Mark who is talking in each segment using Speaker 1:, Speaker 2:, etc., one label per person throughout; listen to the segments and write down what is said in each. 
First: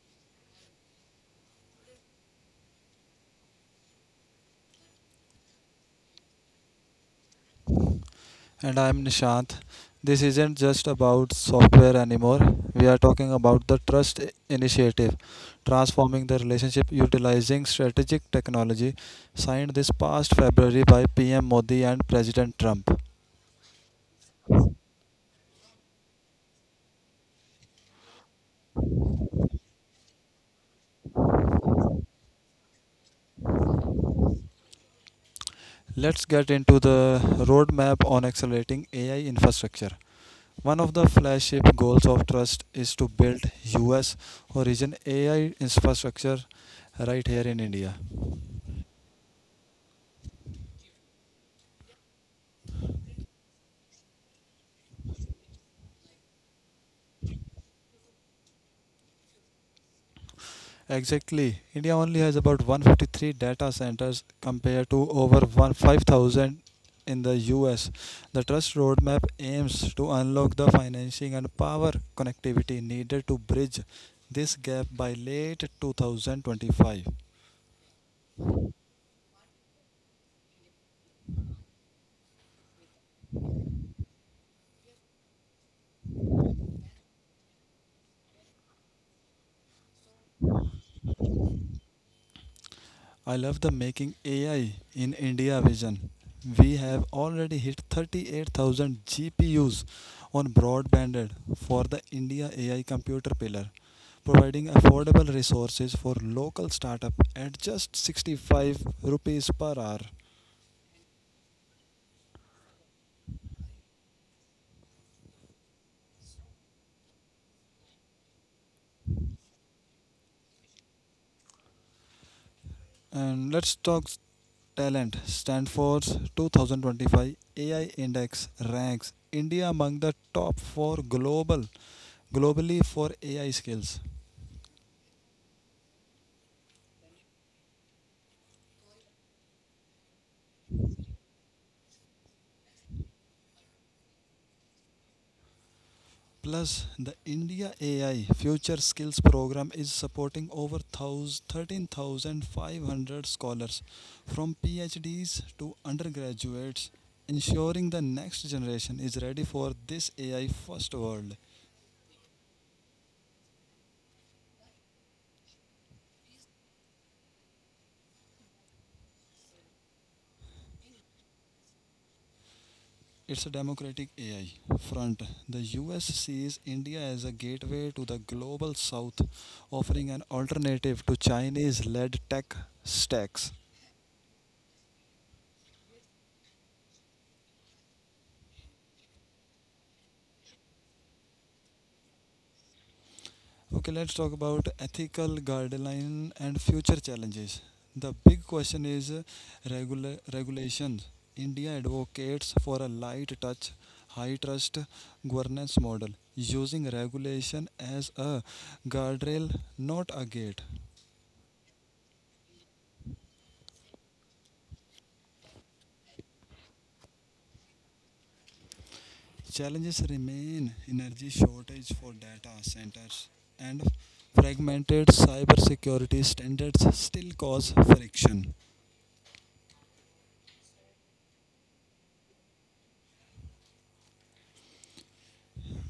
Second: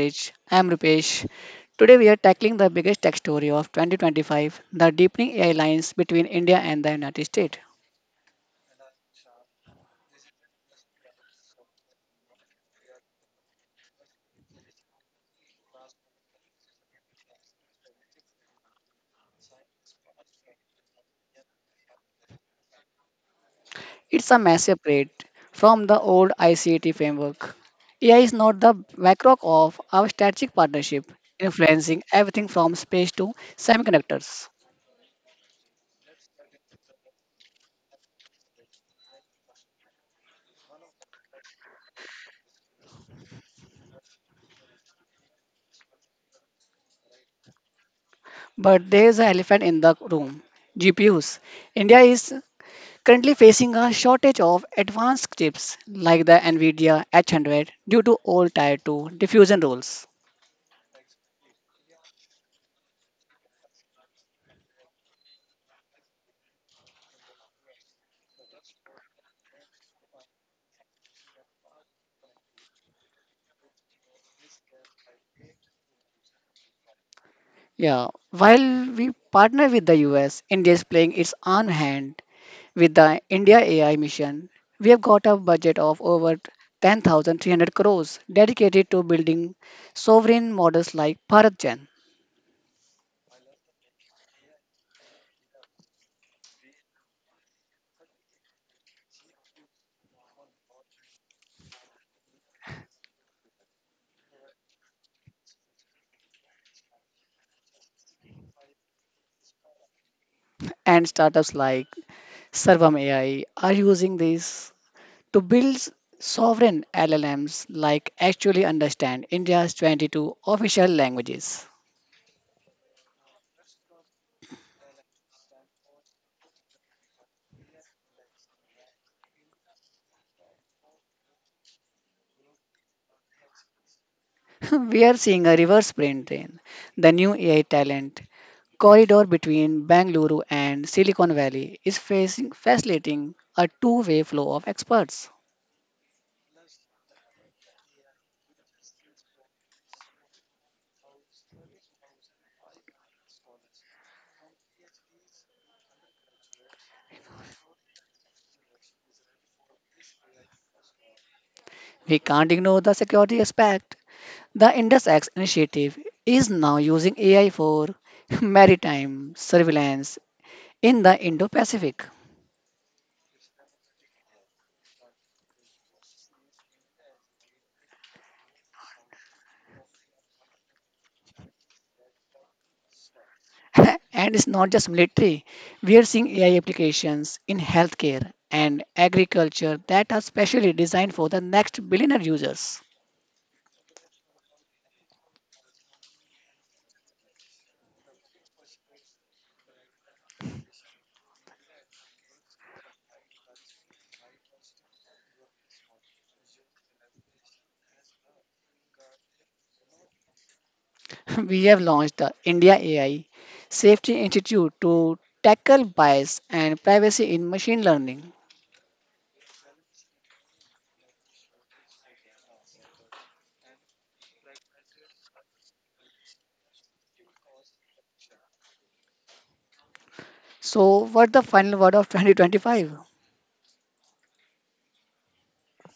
Speaker 1: Bridge. I am Rupesh. Today, we are tackling the biggest tech story of 2025, the deepening AI lines between India and the United States.
Speaker 2: And I'm Nishant. This isn't just about software anymore. We are talking about the Trust Initiative, transforming the relationship utilizing strategic technology, signed this past February by PM Modi and President Trump.
Speaker 1: It's a massive upgrade from the old ICT framework. AI is not the backrock of our strategic partnership, influencing everything from space to semiconductors.
Speaker 2: Let's get into the roadmap on accelerating AI infrastructure. One of the flagship goals of Trust is to build US origin AI infrastructure right here in India.
Speaker 1: But there is an elephant in the room: GPUs. India is currently facing a shortage of advanced chips like the NVIDIA H100 due to old Tier 2 diffusion rules.
Speaker 2: Exactly. India only has about 153 data centers compared to over 5,000 in the US. The Trust Roadmap aims to unlock the financing and power connectivity needed to bridge this gap by late 2025.
Speaker 1: Yeah, while we partner with the US, India is playing its own hand with the India AI mission. We have got a budget of over 10,300 crores dedicated to building sovereign models like Bharat Gen,
Speaker 2: I love the making AI in India vision. We have already hit 38,000 GPUs on broadband for the India AI computer pillar, providing affordable resources for local startup at just 65 rupees per hour.
Speaker 1: and startups like Sarvam AI are using these to build sovereign LLMs like actually understand India's 22 official languages.
Speaker 2: And let's talk talent. Stanford's 2025 AI Index ranks India among the top 4 globally for AI skills.
Speaker 1: We are seeing a reverse brain drain. The new AI talent corridor between Bangalore and Silicon Valley is facilitating a two-way flow of experts.
Speaker 2: Plus, the India AI Future Skills Program is supporting over 13,500 scholars from PhDs to undergraduates, ensuring the next generation is ready for this AI first world.
Speaker 1: We can't ignore the security aspect. The IndusX initiative is now using AI for maritime surveillance in the Indo-Pacific.
Speaker 2: It's a democratic AI front. The US sees India as a gateway to the global south, offering an alternative to Chinese led tech stacks.
Speaker 1: And it's not just military. We are seeing AI applications in healthcare and agriculture that are specially designed for the next billionaire users.
Speaker 2: Okay, let's talk about ethical guidelines and future challenges. The big question is regulations. India advocates for a light touch, high trust governance model, using regulation as a guardrail, not a gate.
Speaker 1: We have launched the India AI Safety Institute to tackle bias and privacy in machine learning.
Speaker 2: Challenges remain energy shortage for data centers and fragmented cybersecurity standards still cause friction.
Speaker 1: So, what the final word of 2025?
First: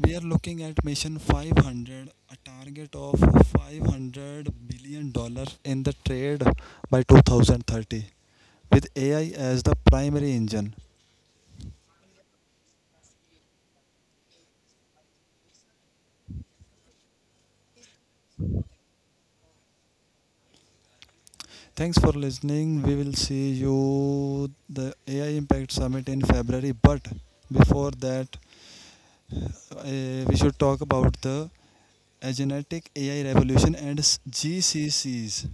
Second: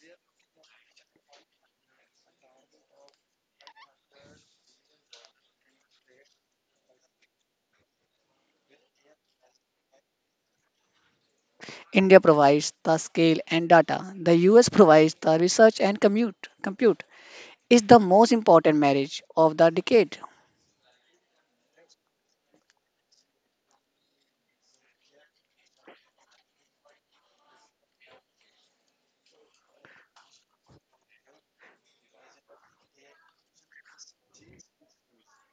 Speaker 2: We are looking at mission 500, a target of 500 billion dollars in the trade by 2030 with AI as the primary engine.
Speaker 1: India provides the scale and data. The US provides the research and compute. Compute is the most important marriage of the decade.
Speaker 2: Thanks for listening. We will see you the AI Impact Summit in February, but before that we should talk about the genetic AI revolution and GCCs.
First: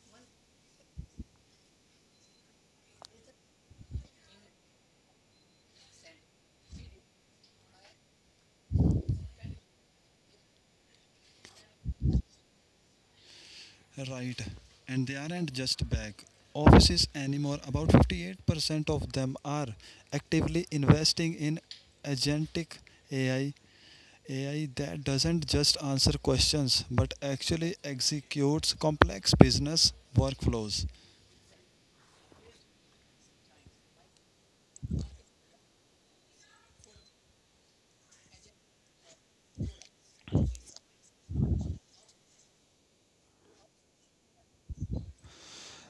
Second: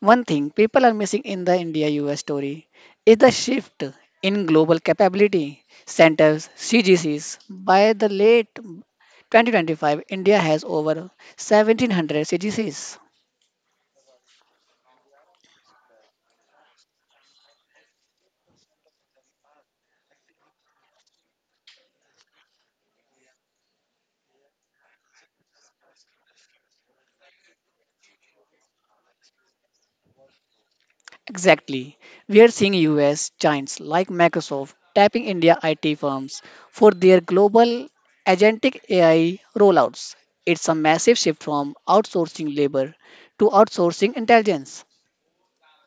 Speaker 1: One thing people are missing in the India US story is the shift in global capability centers, CGCs. By the late 2025, India has over 1700 CGCs.
Speaker 2: Right. And they aren't just back offices anymore. About 58% of them are actively investing in agentic AI, AI that doesn't just answer questions but actually executes complex business workflows.
Speaker 1: Exactly. We are seeing US giants like Microsoft tapping India IT firms for their global agentic AI rollouts. It's a massive shift from outsourcing labor to outsourcing intelligence.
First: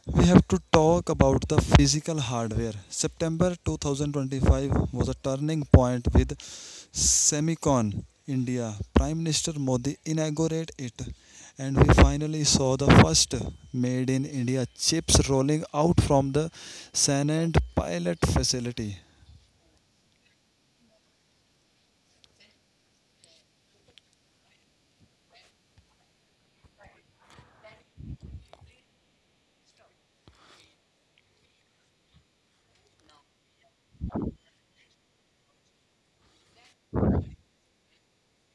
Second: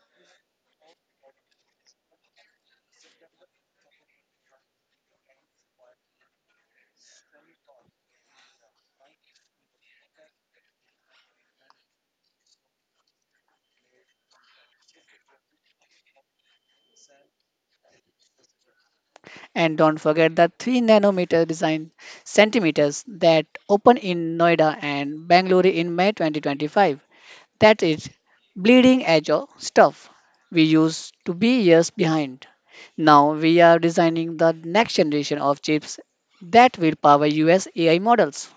Speaker 2: We have to talk about the physical hardware. September 2025 was a turning point with Semicon India. Prime Minister Modi inaugurated it, and we finally saw the first made in India chips rolling out from the Sanand pilot facility.
Speaker 1: And don't forget the 3 nanometer design centimeters that opened in Noida and Bangalore in May 2025. That is bleeding edge of stuff we used to be years behind. Now we are designing the next generation of chips that will power US AI models.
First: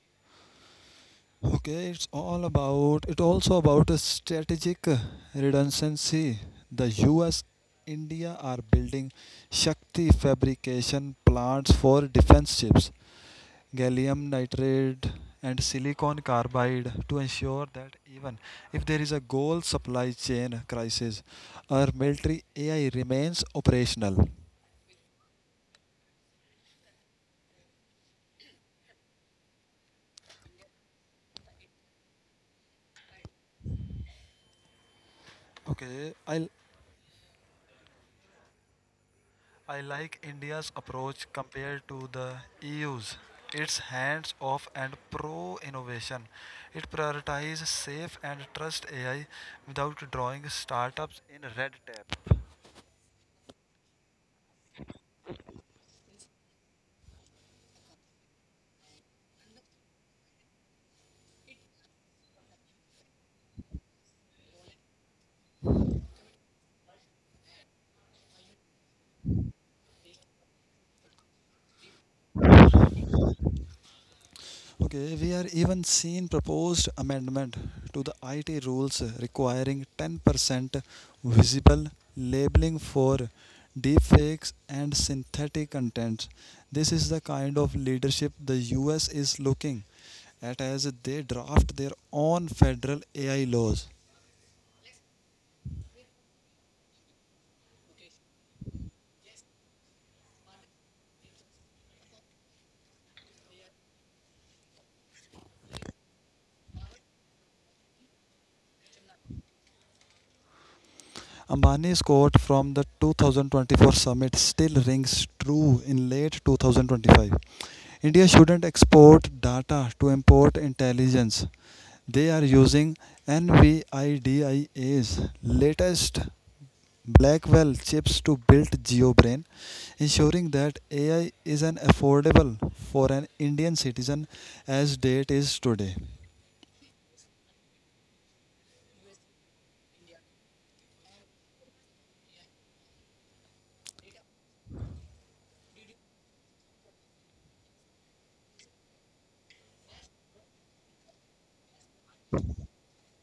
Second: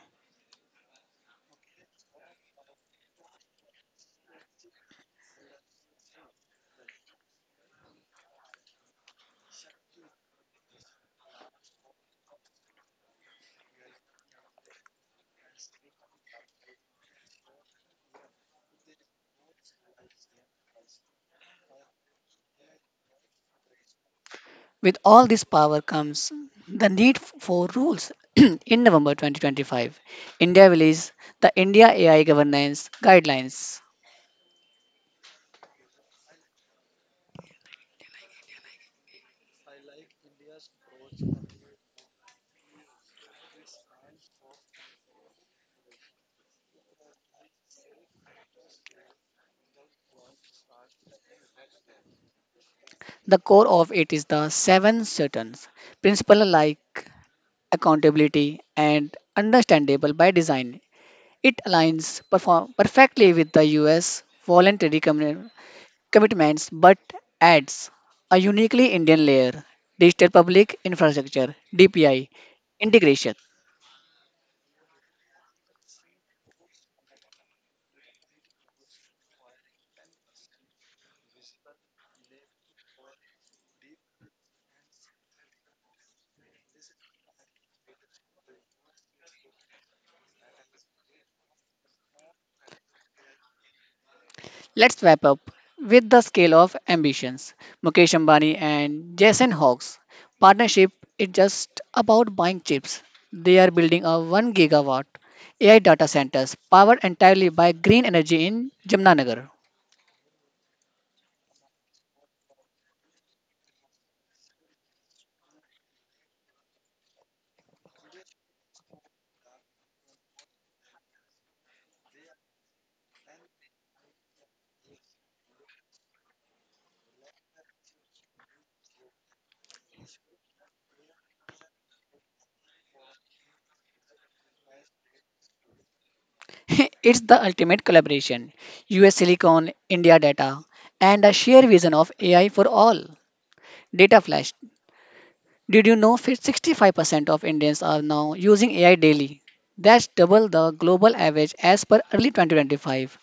Speaker 2: Okay, it's all about it also about a strategic redundancy. The US India are building Shakti fabrication plants for defense chips, gallium nitride and silicon carbide to ensure that even if there is a goal supply chain crisis, our military AI remains operational.
Speaker 1: With all this power comes the need for rules. In November 2025, India released the India AI Governance Guidelines.
Speaker 2: Okay, I like India's approach compared to the EU's. It's hands off and pro innovation. It prioritizes safe and trust AI without drawing startups in red tape.
Speaker 1: The core of it is the seven Saturns principle like accountability and understandable by design. It aligns perfectly with the US voluntary commitments, but adds a uniquely Indian layer, digital public infrastructure, DPI integration.
Speaker 2: Okay, we are even seeing proposed amendment to the IT rules requiring 10% visible labeling for deepfakes and synthetic content. This is the kind of leadership the US is looking at as they draft their own federal AI laws.
Speaker 1: Let's wrap up with the scale of ambitions. Mukesh Ambani and Jason Hawkes partnership is just about buying chips. They are building a 1 gigawatt AI data centers powered entirely by green energy in Jamnagar.
Speaker 2: Ambani's quote from the 2024 summit still rings true in late 2025. India shouldn't export data to import intelligence. They are using NVIDIA's latest Blackwell chips to build GeoBrain, ensuring that AI is an affordable for an Indian citizen as it is today.
Speaker 1: It's the ultimate collaboration. US Silicon, India Data, and a shared vision of AI for all. Data Flash. Did you know 65% of Indians are now using AI daily? That's double the global average as per early 2025.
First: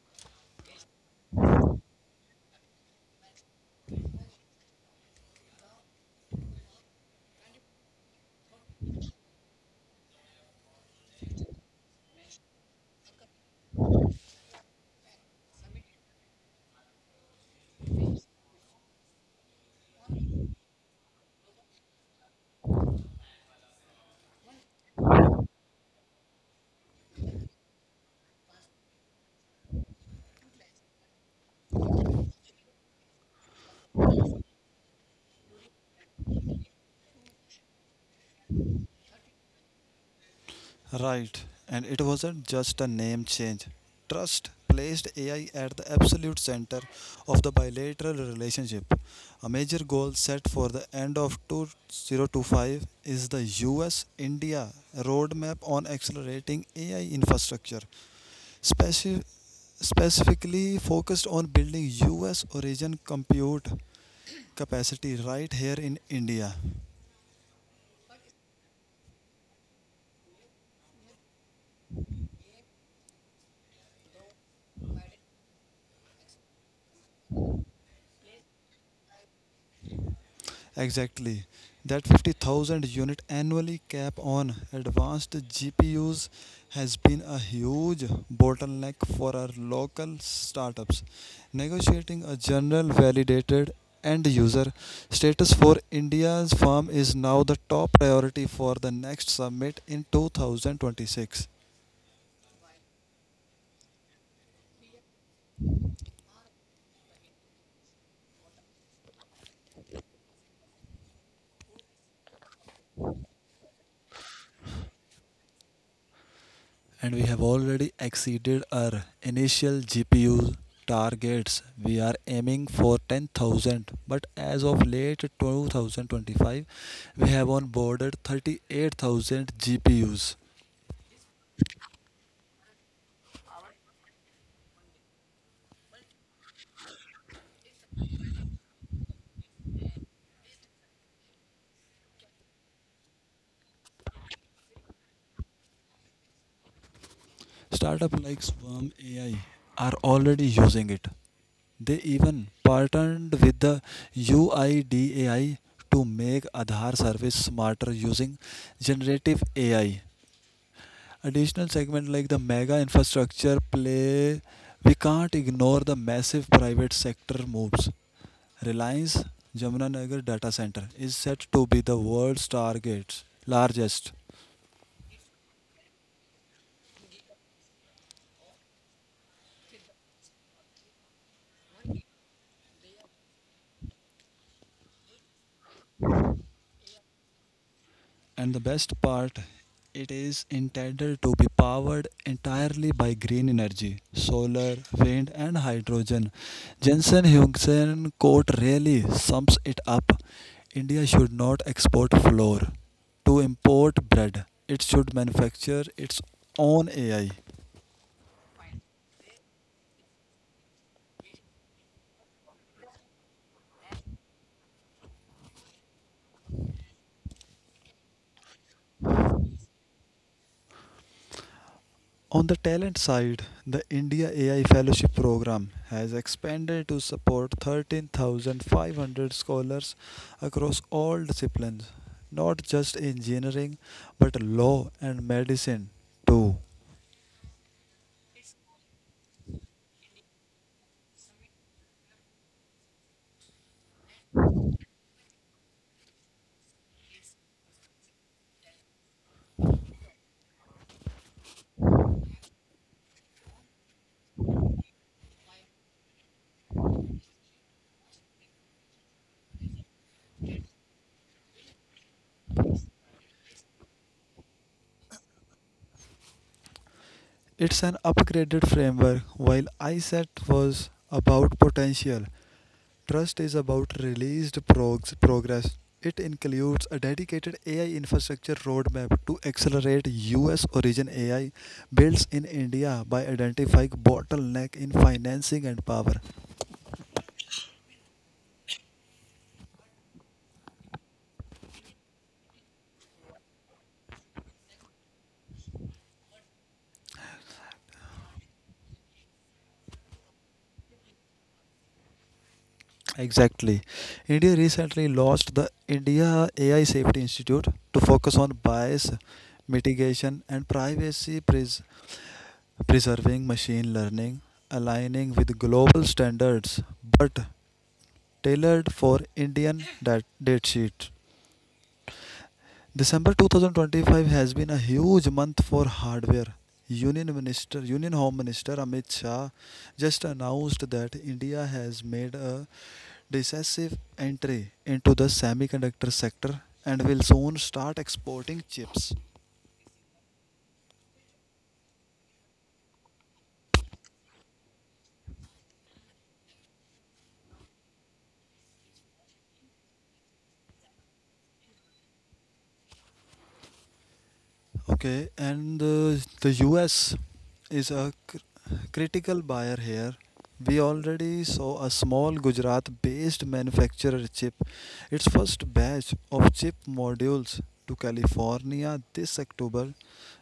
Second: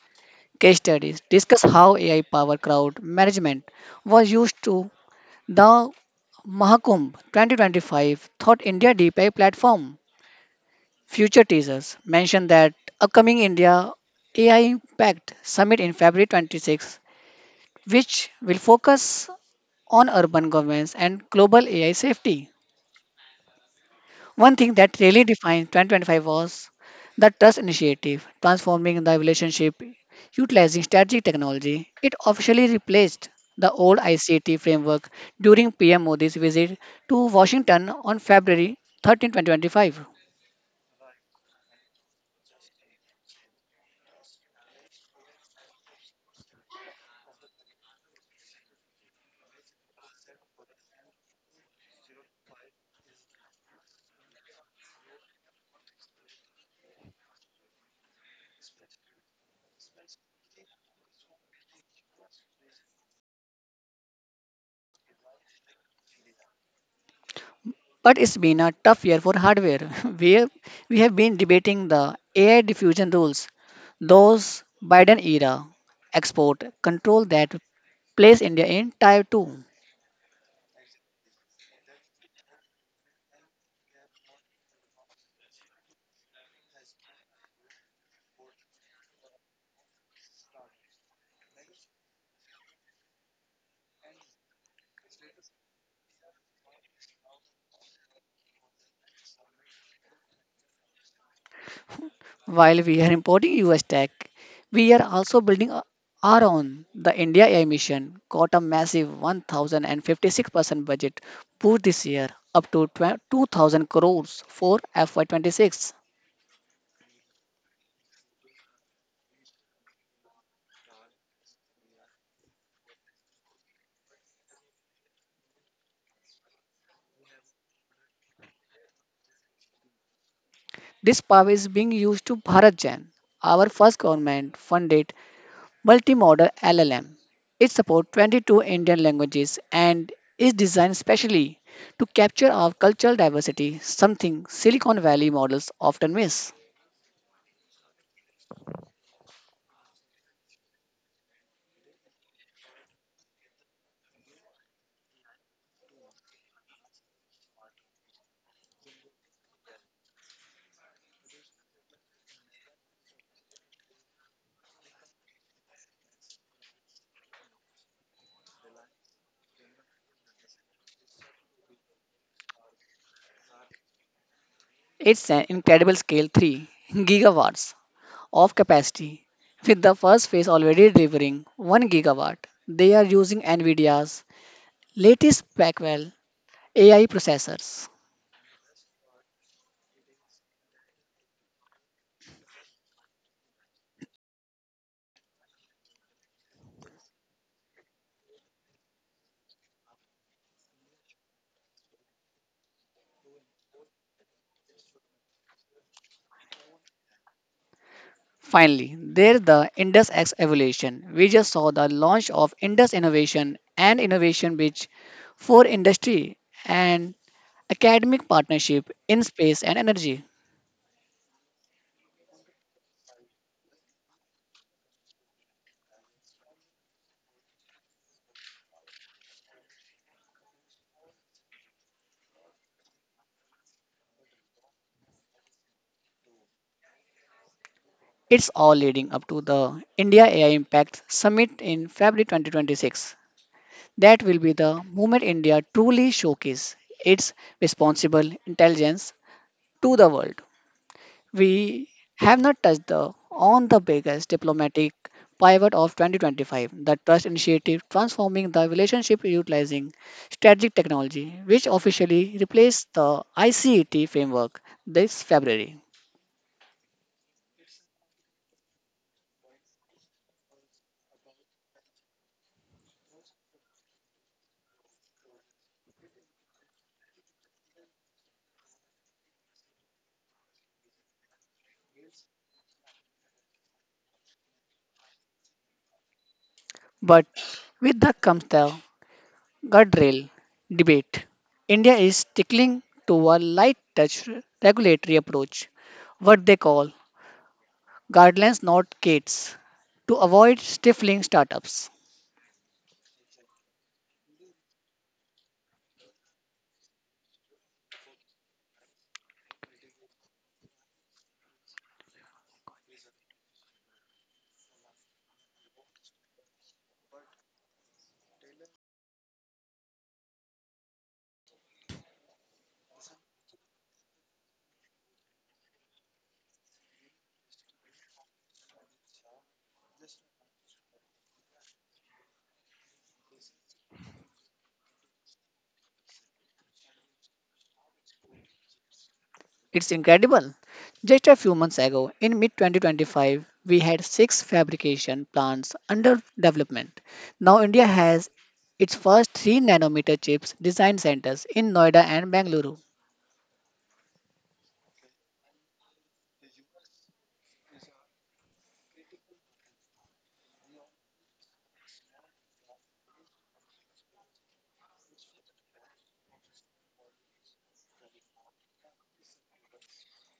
Speaker 1: Case studies discuss how AI power crowd management was used to the Mahakumbh 2025 Thought India Deep AI platform. Future teasers mention that upcoming India AI Impact Summit in February 26, which will focus on urban governance and global AI safety. One thing that really defined 2025 was the Trust Initiative, transforming the relationship utilizing strategic technology. It officially replaced the old ICT framework during PM Modi's visit to Washington on February 13, 2025.
Speaker 2: Right, and it wasn't just a name change. Trust placed AI at the absolute center of the bilateral relationship. A major goal set for the end of 2025 is the US India roadmap on accelerating AI infrastructure, speci- specifically focused on building US origin compute capacity right here in India.
Speaker 1: But it's been a tough year for hardware. we, have, we have been debating the AI diffusion rules, those Biden era export control that place India in Tier 2.
Speaker 2: Exactly. That 50,000 unit annually cap on advanced GPUs has been a huge bottleneck for our local startups. Negotiating a general validated end user status for India's firm is now the top priority for the next summit in 2026.
Speaker 1: While we are importing US tech, we are also building our own. The India AI mission got a massive 1,056% budget boost this year, up to 12 2,000 crores for FY26.
Speaker 2: And we have already exceeded our initial GPU targets. We are aiming for 10,000, but as of late 2025, we have onboarded 38,000 GPUs.
Speaker 1: This power is being used to Bharat Jan, our first government funded multimodal LLM. It supports 22 Indian languages and is designed specially to capture our cultural diversity, something Silicon Valley models often miss.
Speaker 2: Startups like Swarm AI are already using it. They even partnered with the UIDAI to make Aadhaar service smarter using generative AI. Additional segment like the mega infrastructure play, we can't ignore the massive private sector moves. Reliance Jamunanagar data center is set to be the world's targets largest.
Speaker 1: It's an incredible scale 3 gigawatts of capacity, with the first phase already delivering 1 gigawatt. They are using NVIDIA's latest Blackwell AI processors.
Speaker 2: And the best part, it is intended to be powered entirely by green energy, solar, wind, and hydrogen. Jensen Hungsen quote really sums it up. India should not export flour to import bread, it should manufacture its own AI.
Speaker 1: Finally, there's the Indus X evolution. We just saw the launch of Indus Innovation and Innovation Bridge for industry and academic partnership in space and energy.
Speaker 2: On the talent side, the India AI Fellowship Program has expanded to support 13,500 scholars across all disciplines, not just engineering, but law and medicine too.
Speaker 1: It's all leading up to the India AI Impact Summit in February 2026. That will be the moment India truly showcases its responsible intelligence to the world. We have not touched the, on the biggest diplomatic pivot of 2025, the Trust Initiative transforming the relationship utilizing strategic technology, which officially replaced the ICET framework this February.
Speaker 2: It's an upgraded framework while ISET was about potential. Trust is about released progress. It includes a dedicated AI infrastructure roadmap to accelerate US origin AI builds in India by identifying bottleneck in financing and power.
Speaker 1: But with that comes the guardrail debate. India is sticking to a light touch regulatory approach, what they call guidelines not gates, to avoid stifling startups.
Speaker 2: Exactly. India recently launched the India AI Safety Institute to focus on bias mitigation and privacy preserving machine learning aligning with global standards but tailored for Indian date sheet. December 2025 has been a huge month for hardware. Union Home Minister Amit Shah just announced that India has made a decisive entry into the semiconductor sector and will soon start exporting chips.
Speaker 1: It's incredible. Just a few months ago, in mid 2025, we had six fabrication plants under development. Now, India has its first 3 nanometer chips design centers in Noida and Bangalore.
Speaker 2: Okay, and the US is a critical buyer here. We already saw a small Gujarat based manufacturer chip its first batch of chip modules to California this October.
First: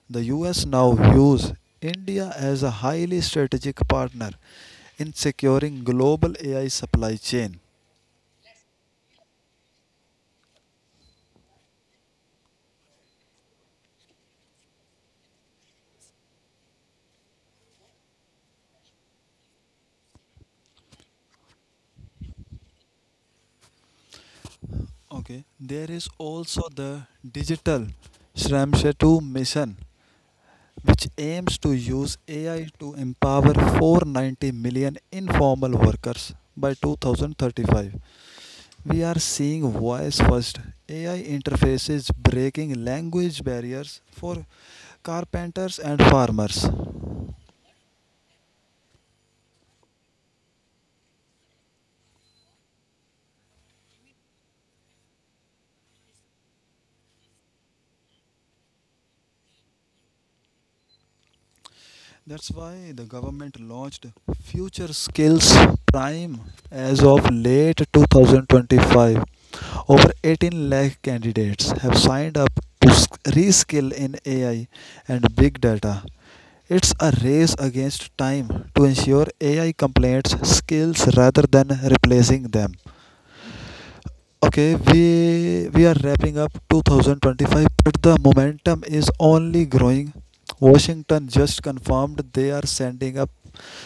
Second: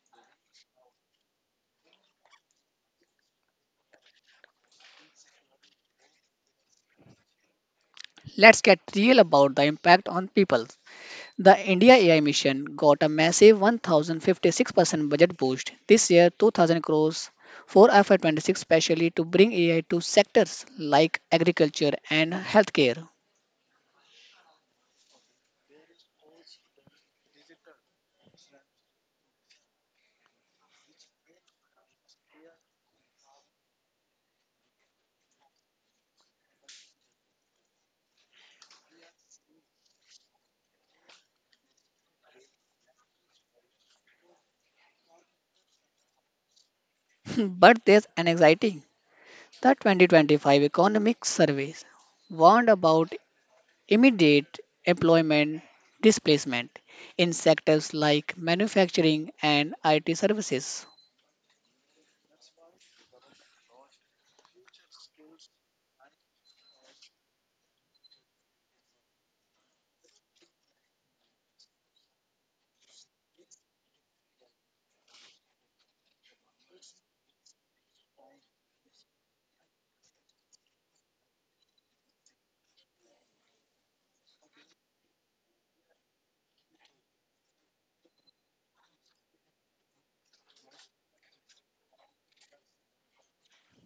Speaker 2: The US now views India as a highly strategic partner in securing global AI supply chain.
Speaker 1: Let's get real about the impact on people. The India AI mission got a massive 1,056% budget boost this year, 2,000 crores for FY26 specially to bring AI to sectors like agriculture and healthcare.
Speaker 2: Okay, there is also the digital Shramshetu mission which aims to use AI to empower 490 million informal workers by 2035. We are seeing voice first AI interfaces breaking language barriers for carpenters and farmers.
Speaker 1: But there's an anxiety. The 2025 economic surveys warned about immediate employment displacement in sectors like manufacturing and IT services.
Speaker 2: That's why the government launched Future Skills Prime as of late 2025. Over 18 lakh candidates have signed up to reskill in AI and big data. It's a race against time to ensure AI completes skills rather than replacing them. Okay, we are wrapping up 2025, but the momentum is only growing. Washington just confirmed they are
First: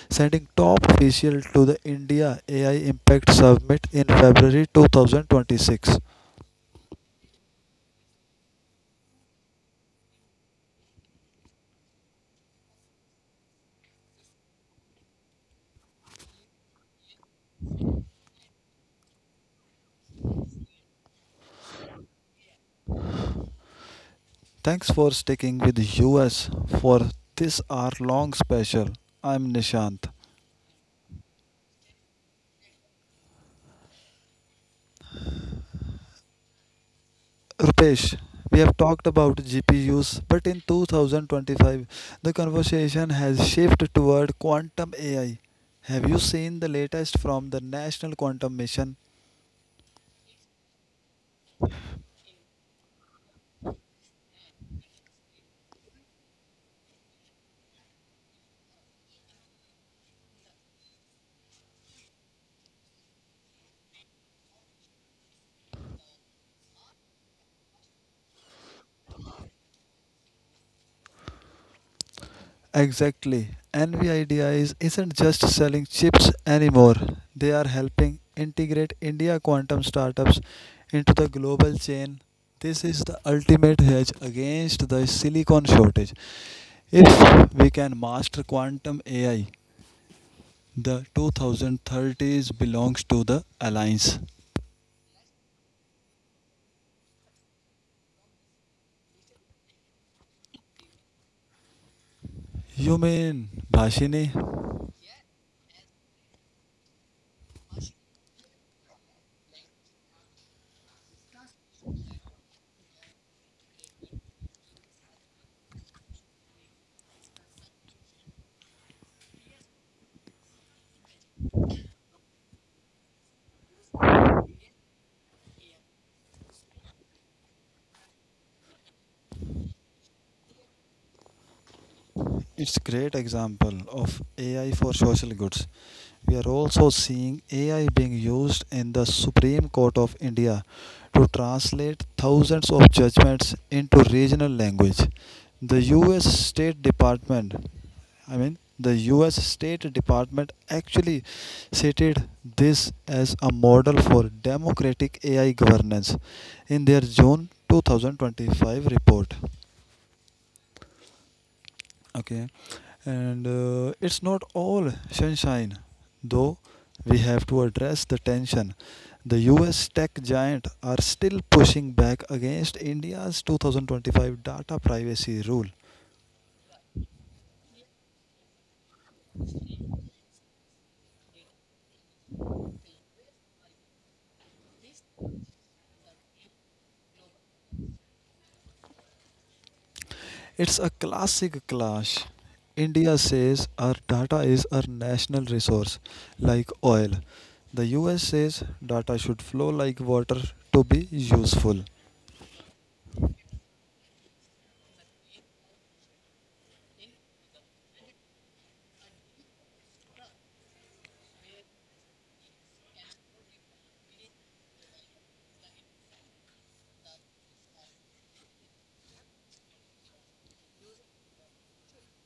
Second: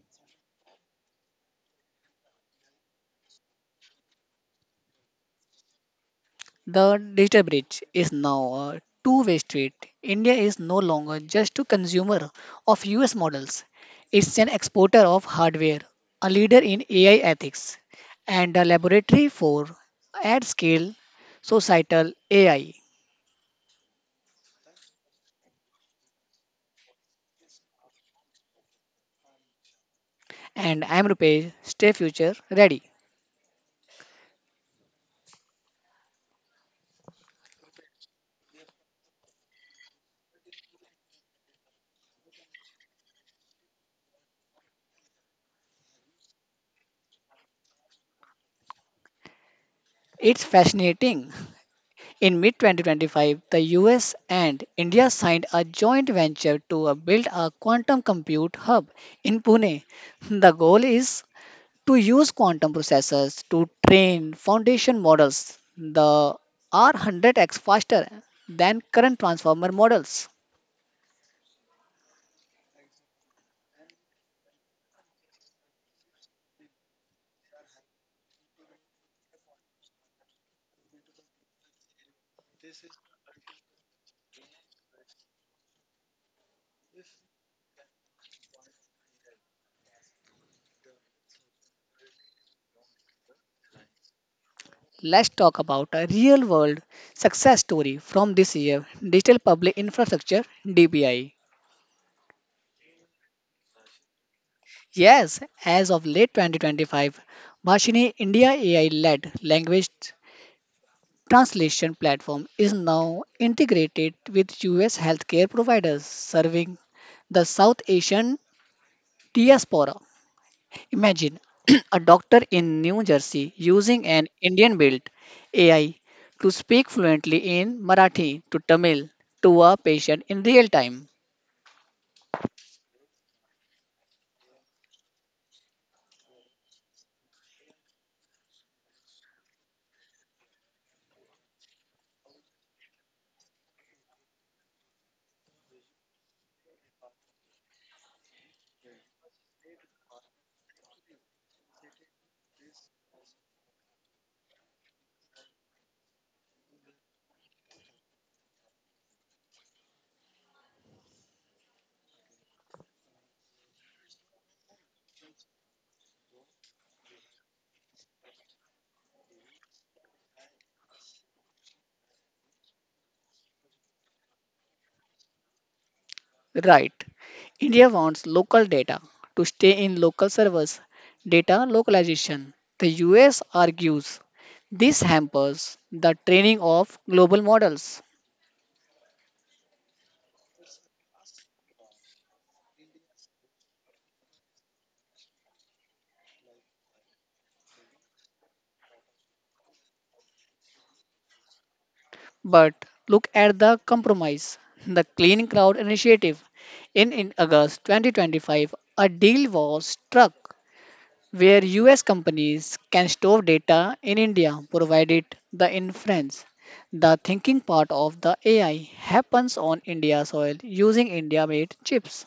Speaker 2: sending top official to the India AI Impact Summit in February 2026.
Speaker 1: The digital bridge is now a two-way street. India is no longer just a consumer of US models. It's an exporter of hardware, a leader in AI ethics, and a laboratory for at-scale societal AI.
Speaker 2: Thanks for sticking with US for this hour long special. I'm Nishant.
Speaker 1: And I'm Rupesh, stay future ready.
Speaker 2: Rupesh, we have talked about GPUs, but in 2025, the conversation has shifted toward quantum AI. Have you seen the latest from the National Quantum Mission?
Speaker 1: It's fascinating. In mid 2025, the US and India signed a joint venture to build a quantum compute hub in Pune. The goal is to use quantum processors to train foundation models the are 100x faster than current transformer models.
Speaker 2: Exactly. NVIDIA isn't just selling chips anymore, they are helping integrate India quantum startups into the global chain. This is the ultimate hedge against the silicon shortage. If we can master quantum AI, the 2030s belongs to the Alliance.
Speaker 1: Let's talk about a real world success story from this year. Digital Public Infrastructure, DPI.
Speaker 2: You mean Bhashini?
Speaker 1: Yes, as of late 2025, Bhashini India AI led language translation platform is now integrated with US healthcare providers serving the South Asian diaspora. Imagine a doctor in New Jersey using an Indian built AI to speak fluently in Marathi to Tamil to a patient in real time.
Speaker 2: It's a great example of AI for social goods. We are also seeing AI being used in the Supreme Court of India to translate thousands of judgments into regional language. The US State Department I mean, the US State Department actually cited this as a model for democratic AI governance in their June 2025 report. Okay, and it's not all sunshine, though we have to address the tension. The US tech giant are still pushing back against India's 2025 data privacy rule.
Speaker 1: Right. India wants local data to stay in local servers, data localization. The US argues this hampers the training of global models.
Speaker 2: It's a classic clash. India says our data is our national resource, like oil. The US says data should flow like water to be useful.
Speaker 1: But look at the compromise. The Clean Crowd Initiative. In August 2025, a deal was struck where US companies can store data in India provided the inference. The thinking part of the AI happens on India soil using India made chips.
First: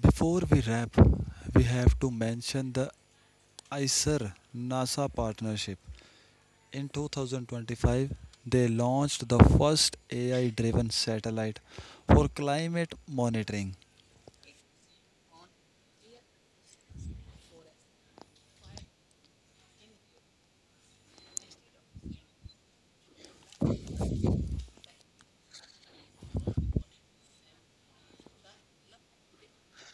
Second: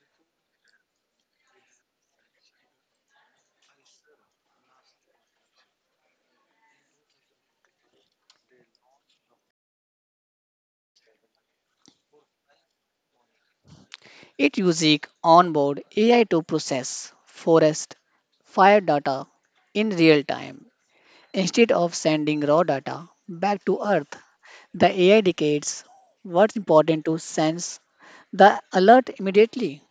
Speaker 2: Before we wrap, we have to mention the ICER NASA partnership. In 2025, they launched the first AI driven satellite for climate monitoring.
Speaker 1: It uses onboard AI to process forest fire data in real time instead of sending raw data back to Earth. The AI dictates what's important to sense the alert immediately.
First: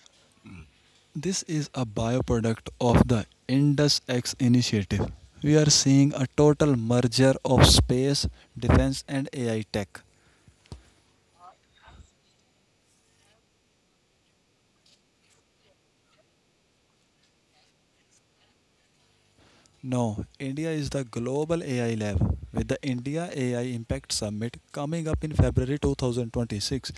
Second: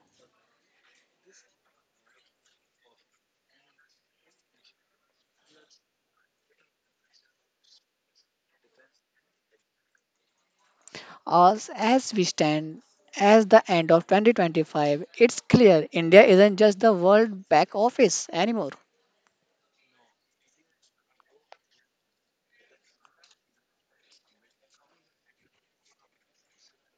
Speaker 2: This is a byproduct of the IndusX initiative. We are seeing a total merger of space, defense, and AI tech.
Speaker 1: As we stand as the end of 2025, it's clear India isn't just the world back office anymore.
Speaker 2: No, India is the global AI lab with the India AI Impact Summit coming up in February 2026.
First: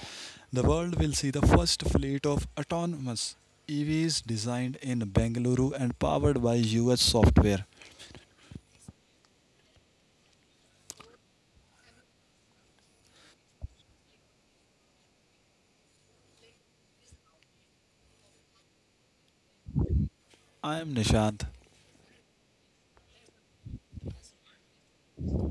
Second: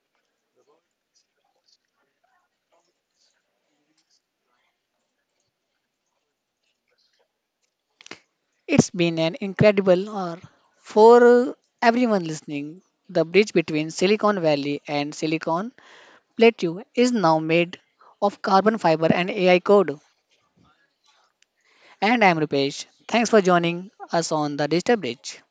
Speaker 2: The world will see the first fleet of autonomous EVs designed in Bengaluru and powered by US software.
Speaker 1: It's been an incredible hour for uh, everyone listening. The bridge between Silicon Valley and Silicon Plateau is now made of carbon fiber and AI code.
Speaker 2: I am Nishant.
Speaker 1: And I'm Rupesh. Thanks for joining us on the Digital Bridge.